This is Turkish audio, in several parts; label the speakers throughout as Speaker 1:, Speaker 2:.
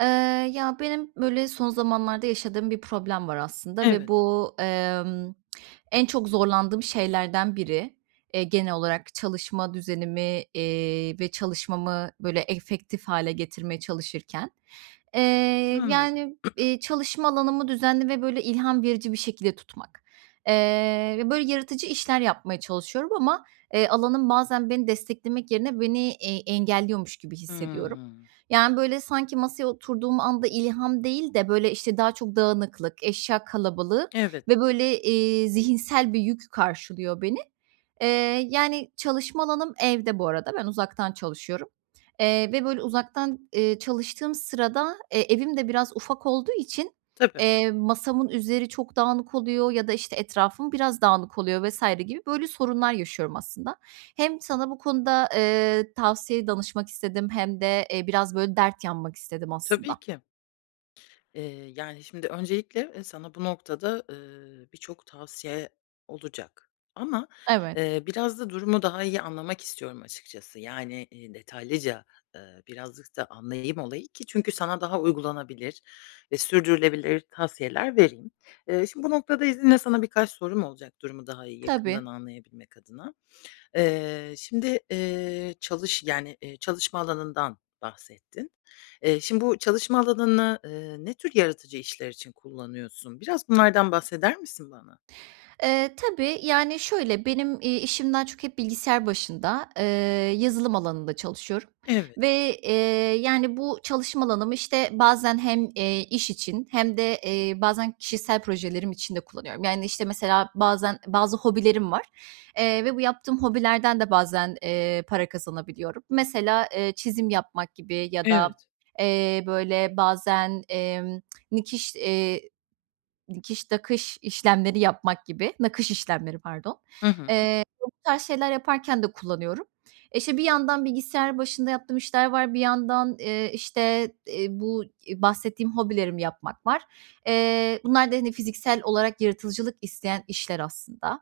Speaker 1: Eee, ya, benim, böyle, son zamanlarda yaşadığım bir problem var, aslında, ve
Speaker 2: Evet.
Speaker 1: bu, emm, en çok zorlandığım şeylerden biri, eee, genel olarak çalışma düzenimi, eee, ve çalışmamı, böyle, efektif hâle getirmeye çalışırken. Eee,
Speaker 2: Anladım.
Speaker 1: yani, iii, çalışma alanımı düzenli ve, böyle, ilham verici bir şekilde tutmak. Eee, ve, böyle, yaratıcı işler yapmaya çalışıyorum ama, eee, alanım bazen beni desteklemek yerine beni, eee, engelliyormuş gibi hissediyorum.
Speaker 2: Hımm.
Speaker 1: Yani, böyle, sanki masaya oturduğum anda ilham değil de, böyle, işte, daha çok dağınıklık, eşya kalabalığı
Speaker 2: Evet.
Speaker 1: ve, böyle, eee, zihinsel bir yük karşılıyor beni. Eee, yani, çalışma alanım evde bu arada, ben uzaktan çalışıyorum. Eee, ve, böyle, uzaktan, eee, çalıştığım sırada, eee, evim de biraz ufak olduğu için,
Speaker 2: Tabii.
Speaker 1: eee, masamın üzeri çok dağınık oluyor ya da, işte, etrafım biraz dağınık oluyor vs. gibi, böyle, sorunlar yaşıyorum, aslında. Hem sana bu konuda, eee, tavsiye danışmak istedim hem de, eee, biraz, böyle, dert yanmak istedim,
Speaker 2: Tabii
Speaker 1: aslında.
Speaker 2: ki. Eee, yani, şimdi öncelikle, eee, sana bu noktada, ııı, birçok tavsiye olacak. Ama,
Speaker 1: Evet.
Speaker 2: eee, biraz da durumu daha iyi anlamak istiyorum açıkçası. Yani, iii, detaylıca, ııı, birazcık da anlayayım olayı ki çünkü sana daha uygulanabilir ve sürdürülebilir tavsiyeler vereyim. Eee, şimdi, bu noktada izninle sana birkaç sorum olacak durumu daha iyi
Speaker 1: Tabii.
Speaker 2: yakından anlayabilmek adına. Eee, şimdi, eee, çalış yani, eee, çalışma alanından bahsettin. Eee, şimdi, bu çalışma alanını, eee, ne tür yaratıcı işler için kullanıyorsun? Biraz bunlardan bahseder misin bana?
Speaker 1: Eee, tabii. Yani, şöyle, benim, iii, işim daha çok hep bilgisayar başında, eee, yazılım alanında çalışıyorum
Speaker 2: Evet.
Speaker 1: ve, eee, yani, bu çalışma alanımı, işte, bazen hem, eee, iş için hem de, eee, bazen kişisel projelerim için de kullanıyorum. Yani, işte, mesela, bazen bazı hobilerim var, eee, ve bu yaptığım hobilerden de bazen, eee, para kazanabiliyorum. Mesela, eee, çizim yapmak gibi ya da,
Speaker 2: Evet.
Speaker 1: eee, böyle, bazen, emm, nikiş eee, dikiş, nakış işlemleri yapmak gibi, nakış işlemleri pardon,
Speaker 2: Hı hı.
Speaker 1: eee, [unintelligible] tarz şeyler yaparken de kullanıyorum. İşte, bir yandan bilgisayar başında yaptığım işler var. Bir yandan, eee, işte, eee, bu, iii, bahsettiğim hobilerimi yapmak var. Eee, bunlar da, hani, fiziksel olarak yaratıcılık isteyen işler, aslında.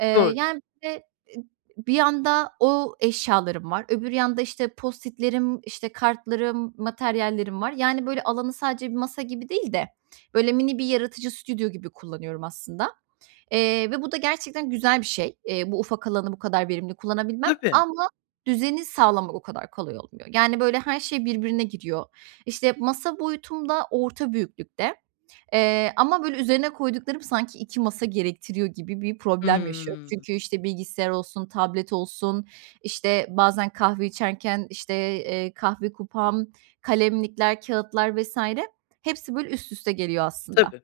Speaker 1: Eee,
Speaker 2: Doğru.
Speaker 1: yani, bir de e bir yanda o eşyalarım var, öbür yanda, işte, Post-it'lerim, işte, kartlarım, materyallerim var. Yani, böyle, alanı sadece bir masa gibi değil de, böyle, mini bir yaratıcı stüdyo gibi kullanıyorum, aslında, eee, ve bu da gerçekten güzel bir şey. Eee, bu ufak alanı bu kadar verimli kullanabilmem
Speaker 2: Tabii.
Speaker 1: ama düzeni sağlamak o kadar kolay olmuyor. Yani, böyle, her şey birbirine giriyor. İşte, masa boyutum da orta büyüklükte, eee, ama, böyle, üzerine koyduklarım sanki 2 masa gerektiriyor gibi bir problem yaşıyorum.
Speaker 2: Hımm.
Speaker 1: Çünkü, işte, bilgisayar olsun, tablet olsun, işte, bazen kahve içerken, işte, eee, kahve kupam, kalemlikler, kâğıtlar vs. hepsi, böyle, üst üste geliyor, aslında.
Speaker 2: Tabii.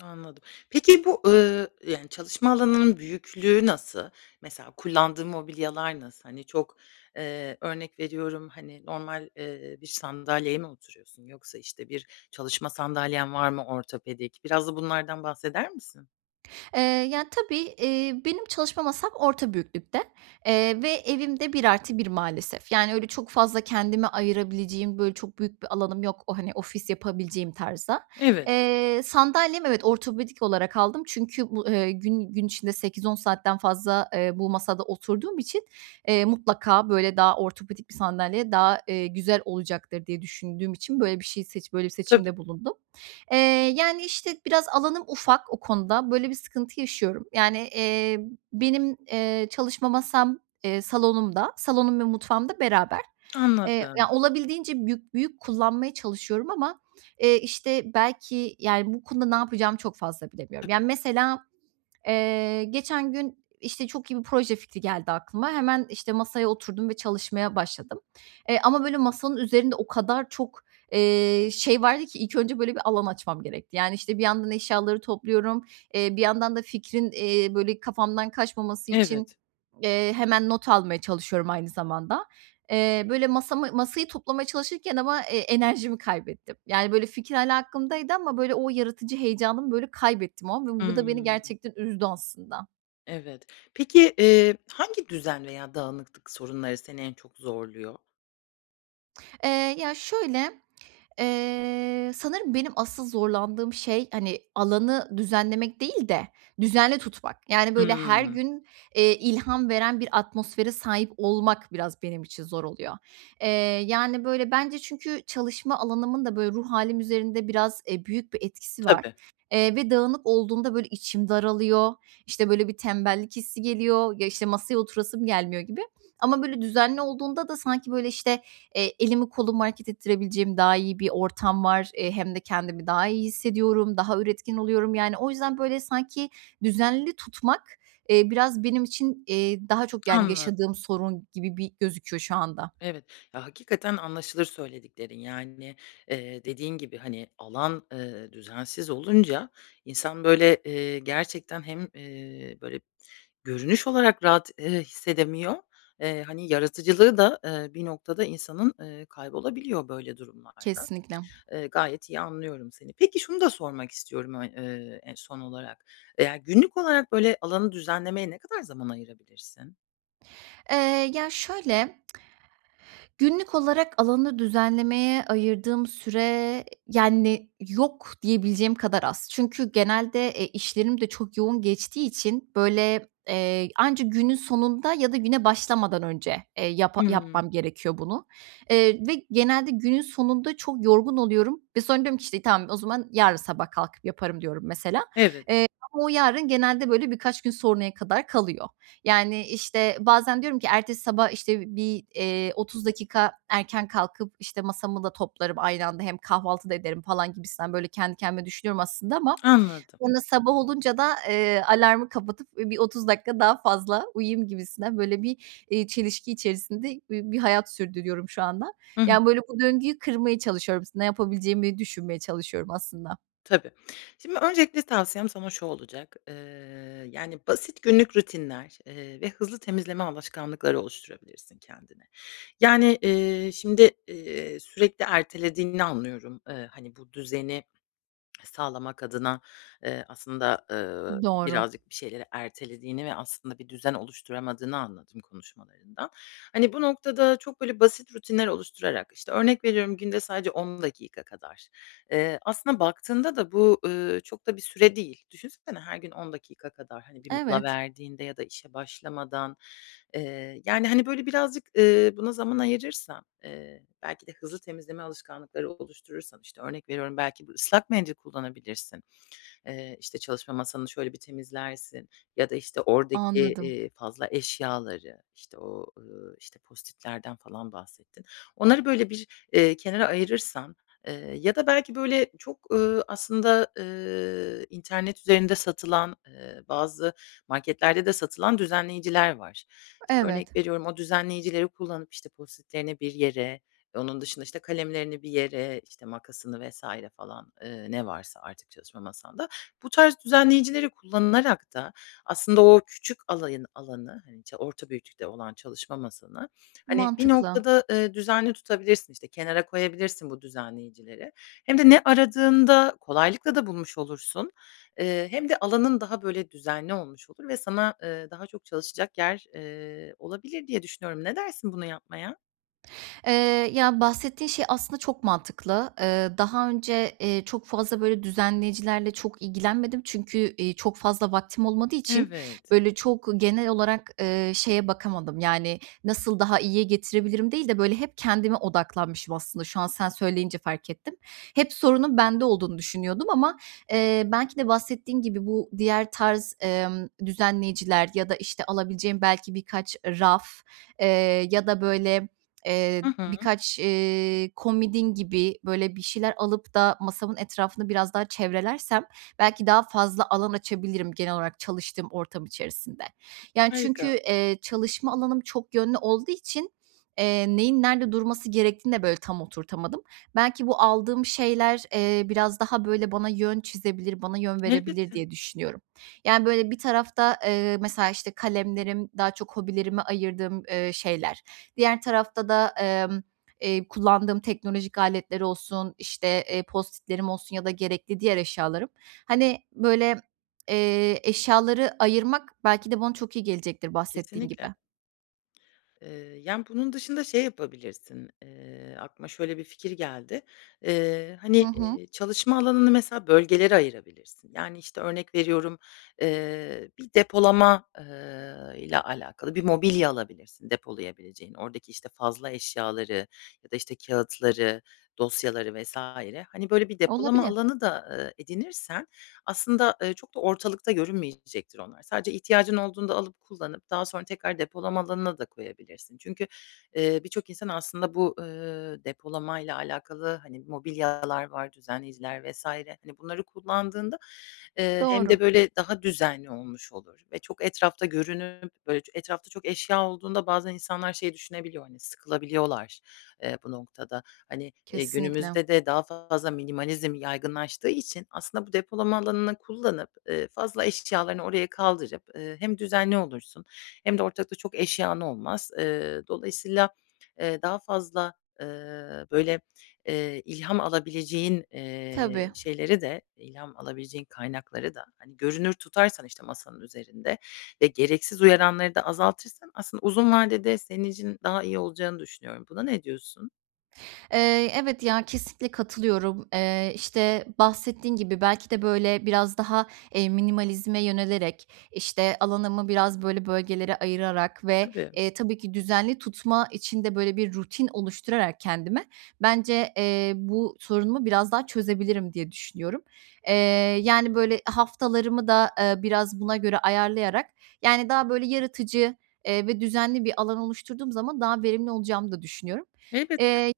Speaker 2: Anladım. Peki, bu, ııı, yani, çalışma alanının büyüklüğü nasıl? Mesela, kullandığın mobilyalar nasıl? Hani, çok eee, örnek veriyorum, hani, normal, eee, bir sandalyeye mi oturuyorsun yoksa, işte, bir çalışma sandalyen var mı ortopedik? Biraz da bunlardan bahseder misin?
Speaker 1: Eee, ya, tabii, iii, benim çalışma masam orta büyüklükte. Eee, ve evim de 1+1 maalesef. Yani, öyle, çok fazla kendime ayırabileceğim, böyle, çok büyük bir alanım yok o, hani, ofis yapabileceğim tarzda.
Speaker 2: Evet.
Speaker 1: Eee, sandalyem, evet, ortopedik olarak aldım. Çünkü bu, eee, gün gün içinde 8-10 saatten fazla, eee, bu masada oturduğum için, eee, mutlaka, böyle, daha ortopedik bir sandalye daha, eee, güzel olacaktır diye düşündüğüm için, böyle, bir şey seç böyle bir
Speaker 2: Tabii.
Speaker 1: seçimde bulundum. Eee, yani, işte, biraz alanım ufak o konuda. Böyle bir sıkıntı yaşıyorum. Yani, iii, benim, eee, çalışma masam, eee, salonumda. Salonum ve mutfağım da beraber, eee, ya,
Speaker 2: Anladım.
Speaker 1: olabildiğince büyük büyük kullanmaya çalışıyorum ama, eee, işte, belki, yani, bu konuda ne yapacağımı çok fazla bilemiyorum.
Speaker 2: Tabii.
Speaker 1: Yani, mesela, eee, geçen gün, işte, çok iyi bir proje fikri geldi aklıma. Hemen, işte, masaya oturdum ve çalışmaya başladım. Eee, ama, böyle, masanın üzerinde o kadar çok, eee, şey vardı ki ilk önce, böyle, bir alan açmam gerekti. Yani, işte, bir yandan eşyaları topluyorum. Eee, bir yandan da fikrin, eee, böyle, kafamdan kaçmaması için,
Speaker 2: Evet.
Speaker 1: eee, hemen not almaya çalışıyorum aynı zamanda. Eee, böyle, masamı masayı toplamaya çalışırken ama, eee, enerjimi kaybettim. Yani, böyle, fikir hâlâ aklımdaydı ama, böyle, o yaratıcı heyecanımı, böyle, kaybettim o an ve bu da beni
Speaker 2: Hımm.
Speaker 1: gerçekten üzdü aslında.
Speaker 2: Evet. Peki, eee, hangi düzen veya dağınıklık sorunları seni en çok zorluyor?
Speaker 1: Eee, ya şöyle, eee, sanırım benim asıl zorlandığım şey, hani, alanı düzenlemek değil de düzenli tutmak. Yani, böyle her
Speaker 2: Hıı.
Speaker 1: gün, eee, ilham veren bir atmosfere sahip olmak biraz benim için zor oluyor. Eee, yani, böyle bence çünkü çalışma alanımın da böyle ruh hâlim üzerinde biraz, eee, büyük bir etkisi var.
Speaker 2: Tabii.
Speaker 1: Eee, ve dağınık olduğunda böyle içim daralıyor, işte, böyle bir tembellik hissi geliyor, ya, işte, masaya oturasım gelmiyor gibi. Ama böyle düzenli olduğunda da sanki böyle, işte, eee, elimi kolumu hareket ettirebileceğim daha iyi bir ortam var. Eee, hem de kendimi daha iyi hissediyorum, daha üretken oluyorum. Yani, o yüzden böyle sanki düzenli tutmak, eee, biraz benim için, eee, daha çok, yani,
Speaker 2: Anladım.
Speaker 1: yaşadığım sorun gibi bir gözüküyor şu anda.
Speaker 2: Evet. Ya, hakikaten anlaşılır söylediklerin, yani, eee, dediğin gibi, hani, alan, eee, düzensiz olunca, insan böyle, eee, gerçekten hem, eee, böyle görünüş olarak rahat, eee, hissedemiyor, eee, hani, yaratıcılığı da, ııı, bir noktada insanın, ııı, kaybolabiliyor böyle durumlarda.
Speaker 1: Kesinlikle.
Speaker 2: Iıı, gayet iyi anlıyorum seni. Peki, şunu da sormak istiyorum ö ııı, eee, son olarak. Ya, günlük olarak, böyle, alanı düzenlemeye ne kadar zaman ayırabilirsin?
Speaker 1: Eee, ya şöyle günlük olarak alanı düzenlemeye ayırdığım süre, yani, yok diyebileceğim kadar az. Çünkü genelde, e, işlerim de çok yoğun geçtiği için böyle, eee, anca günün sonunda ya da güne başlamadan önce, eee, yapa
Speaker 2: Hıı.
Speaker 1: yapmam gerekiyor bunu. Eee, ve genelde günün sonunda çok yorgun oluyorum ve sonra diyorum ki, işte, tamam o zaman yarın sabah kalkıp yaparım diyorum mesela.
Speaker 2: Evet.
Speaker 1: Eee, ama o yarın genelde böyle birkaç gün sonraya kadar kalıyor. Yani, işte, bazen diyorum ki ertesi sabah, işte, bir, eee, 30 dakika erken kalkıp, işte, masamı da toplarım aynı anda hem kahvaltı da ederim falan gibisinden böyle kendi kendime düşünüyorum aslında ama
Speaker 2: Anladım.
Speaker 1: sonra sabah olunca da, eee, alarmı kapatıp, ııı, bir 30 dakika daha fazla uyuyayım gibisinden böyle bir, iii, çelişki içerisinde bir bir hayat sürdürüyorum şu anda.
Speaker 2: Hı hı.
Speaker 1: Yani, böyle bu döngüyü kırmaya çalışıyorum. S ne yapabileceğimi düşünmeye çalışıyorum aslında.
Speaker 2: Tabii. Şimdi öncelikle tavsiyem sana şu olacak. Iıı, yani, basit günlük rutinler, eee, ve hızlı temizleme alışkanlıkları oluşturabilirsin kendine. Yani, eee, şimdi, eee, sürekli ertelediğini anlıyorum, ııı, hani, bu düzeni sağlamak adına, eee, aslında, ııı,
Speaker 1: Doğru.
Speaker 2: birazcık bir şeyleri ertelediğini ve aslında bir düzen oluşturamadığını anladım konuşmalarından. Hani, bu noktada çok böyle basit rutinler oluşturarak, işte, örnek veriyorum günde sadece 10 dakika kadar, eee, aslında baktığında da bu, ııı, çok da bir süre değil. Düşünsene her gün 10 dakika kadar, hani, bir mola
Speaker 1: Evet.
Speaker 2: verdiğinde ya da işe başlamadan, eee, yani, hani, böyle birazcık, ııı, buna zaman ayırırsan, eee, belki de hızlı temizleme alışkanlıkları oluşturursan, işte, örnek veriyorum, belki bir ıslak mendil kullanabilirsin. Eee, işte, çalışma masanı şöyle bir temizlersin ya da, işte, oradaki,
Speaker 1: Anladım.
Speaker 2: eee, fazla eşyaları, işte, o, ııı, işte, Post-it'lerden falan bahsettin. Onları böyle bir, eee, kenara ayırırsan, eee, ya da belki böyle çok, ııı, aslında, ııı, internet üzerinde satılan, ııı, bazı marketlerde de satılan düzenleyiciler var. İşte,
Speaker 1: Evet.
Speaker 2: örnek veriyorum o düzenleyicileri kullanıp, işte, Post-it'lerini bir yere onun dışında, işte, kalemlerini bir yere, işte, makasını vs. falan, ııı, ne varsa artık çalışma masanda. Bu tarz düzenleyicileri kullanarak da aslında o küçük alayın alanı, hani, ça orta büyüklükte olan çalışma masanı, hani, bir
Speaker 1: Mantıklı.
Speaker 2: noktada, ııı, düzenli tutabilirsin. İşte, kenara koyabilirsin bu düzenleyicileri. Hem de ne aradığında kolaylıkla da bulmuş olursun. Eee, hem de alanın daha böyle düzenli olmuş olur ve sana, ııı, daha çok çalışacak yer, eee, olabilir diye düşünüyorum. Ne dersin bunu yapmaya?
Speaker 1: Eee, ya, bahsettiğin şey aslında çok mantıklı. Eee, daha önce, eee, çok fazla böyle düzenleyicilerle çok ilgilenmedim çünkü, iii, çok fazla vaktim olmadığı için
Speaker 2: Evet.
Speaker 1: böyle çok genel olarak, ııı, şeye bakamadım. Yani, nasıl daha iyiye getirebilirim değil de böyle hep kendime odaklanmışım aslında şu an sen söyleyince fark ettim. Hep sorunun bende olduğunu düşünüyordum ama, eee, belki de bahsettiğin gibi bu diğer tarz, emm, düzenleyiciler ya da, işte, alabileceğim belki birkaç raf, eee, ya da böyle eee,
Speaker 2: Hı hı.
Speaker 1: birkaç, eee, komodin gibi böyle bir şeyler alıp da masamın etrafını biraz daha çevrelersem belki daha fazla alan açabilirim genel olarak çalıştığım ortam içerisinde. Yani, çünkü,
Speaker 2: Harika.
Speaker 1: eee, çalışma alanım çok yönlü olduğu için, eee, neyin nerede durması gerektiğini de böyle tam oturtamadım. Belki bu aldığım şeyler, eee, biraz daha böyle bana yön çizebilir, bana yön verebilir
Speaker 2: Elbette.
Speaker 1: diye düşünüyorum. Yani böyle bir tarafta, eee, mesela işte kalemlerim, daha çok hobilerime ayırdığım, eee, şeyler, diğer tarafta da, emm, eee, kullandığım teknolojik aletleri olsun, işte, eee, post-it'lerim olsun ya da gerekli diğer eşyalarım, hani böyle eee, eşyaları ayırmak belki de bana çok iyi gelecektir bahsettiğin
Speaker 2: Kesinlikle.
Speaker 1: gibi.
Speaker 2: Eee, yani, bunun dışında şey yapabilirsin, eee, aklıma şöyle bir fikir geldi. Eee,
Speaker 1: Hı
Speaker 2: hani,
Speaker 1: hı.
Speaker 2: eee, çalışma alanını mesela bölgelere ayırabilirsin. Yani, işte, örnek veriyorum, eee, bir depolama, eee, ile alakalı bir mobilya alabilirsin depolayabileceğin. Oradaki, işte, fazla eşyaları ya da, işte, kâğıtları, dosyaları vs. hani, böyle bir depolama
Speaker 1: Olabilir.
Speaker 2: alanı da, eee, edinirsen aslında, eee, çok da ortalıkta görünmeyecektir onlar. Sadece ihtiyacın olduğunda alıp, kullanıp daha sonra tekrar depolama alanına da koyabilirsin. Çünkü, eee, birçok insan aslında bu, ııı, depolamayla alakalı, hani, mobilyalar var, düzenleyiciler vs. hani, bunları kullandığında, eee, hem
Speaker 1: Doğru.
Speaker 2: de böyle daha düzenli olmuş olur ve çok etrafta görünüp böyle etrafta çok eşya olduğunda bazen insanlar şey düşünebiliyor, hani, sıkılabiliyorlar, eee, bu noktada. Hani, iii,
Speaker 1: Kesinlikle.
Speaker 2: günümüzde de daha fazla minimalizm yaygınlaştığı için aslında bu depolama alanını kullanıp, ııı, fazla eşyalarını oraya kaldırıp, ııı, hem düzenli olursun hem de ortalıkta çok eşyan olmaz. Iıı, dolayısıyla, eee, daha fazla, ııı, böyle, eee, ilham alabileceğin,
Speaker 1: Tabii.
Speaker 2: eee, şeyleri de, ilham alabileceğin kaynakları da, hani, görünür tutarsan, işte, masanın üzerinde ve gereksiz uyaranları da azaltırsan aslında uzun vadede senin için daha iyi olacağını düşünüyorum. Buna ne diyorsun?
Speaker 1: Eee, evet, ya, kesinlikle katılıyorum. Eee, işte, bahsettiğin gibi belki de böyle biraz daha, eee, minimalizme yönelerek, işte, alanımı biraz böyle bölgelere ayırarak ve,
Speaker 2: Tabii.
Speaker 1: eee, tabii ki düzenli tutma için de böyle bir rutin oluşturarak kendime bence, eee, bu sorunumu biraz daha çözebilirim diye düşünüyorum. Eee, yani, böyle haftalarımı da, ııı, biraz buna göre ayarlayarak, yani, daha böyle yaratıcı, eee, ve düzenli bir alan oluşturduğum zaman daha verimli olacağımı da düşünüyorum.
Speaker 2: Elbette.
Speaker 1: Eee,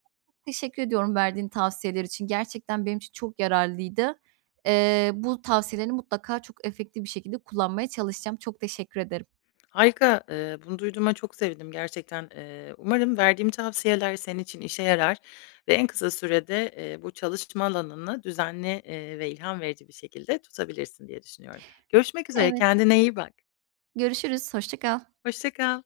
Speaker 1: teşekkür ediyorum verdiğin tavsiyeler için. Gerçekten benim için çok yararlıydı. Eee, bu tavsiyelerini mutlaka çok efektif bir şekilde kullanmaya çalışacağım. Çok teşekkür ederim.
Speaker 2: Harika, eee, bunu duyduğuma çok sevindim gerçekten. Eee, umarım verdiğim tavsiyeler senin için işe yarar ve en kısa sürede, eee, bu çalışma alanını düzenli, eee, ve ilham verici bir şekilde tutabilirsin diye düşünüyorum. Görüşmek üzere,
Speaker 1: Evet.
Speaker 2: kendine iyi bak.
Speaker 1: Görüşürüz, hoşça kal.
Speaker 2: Hoşça kal.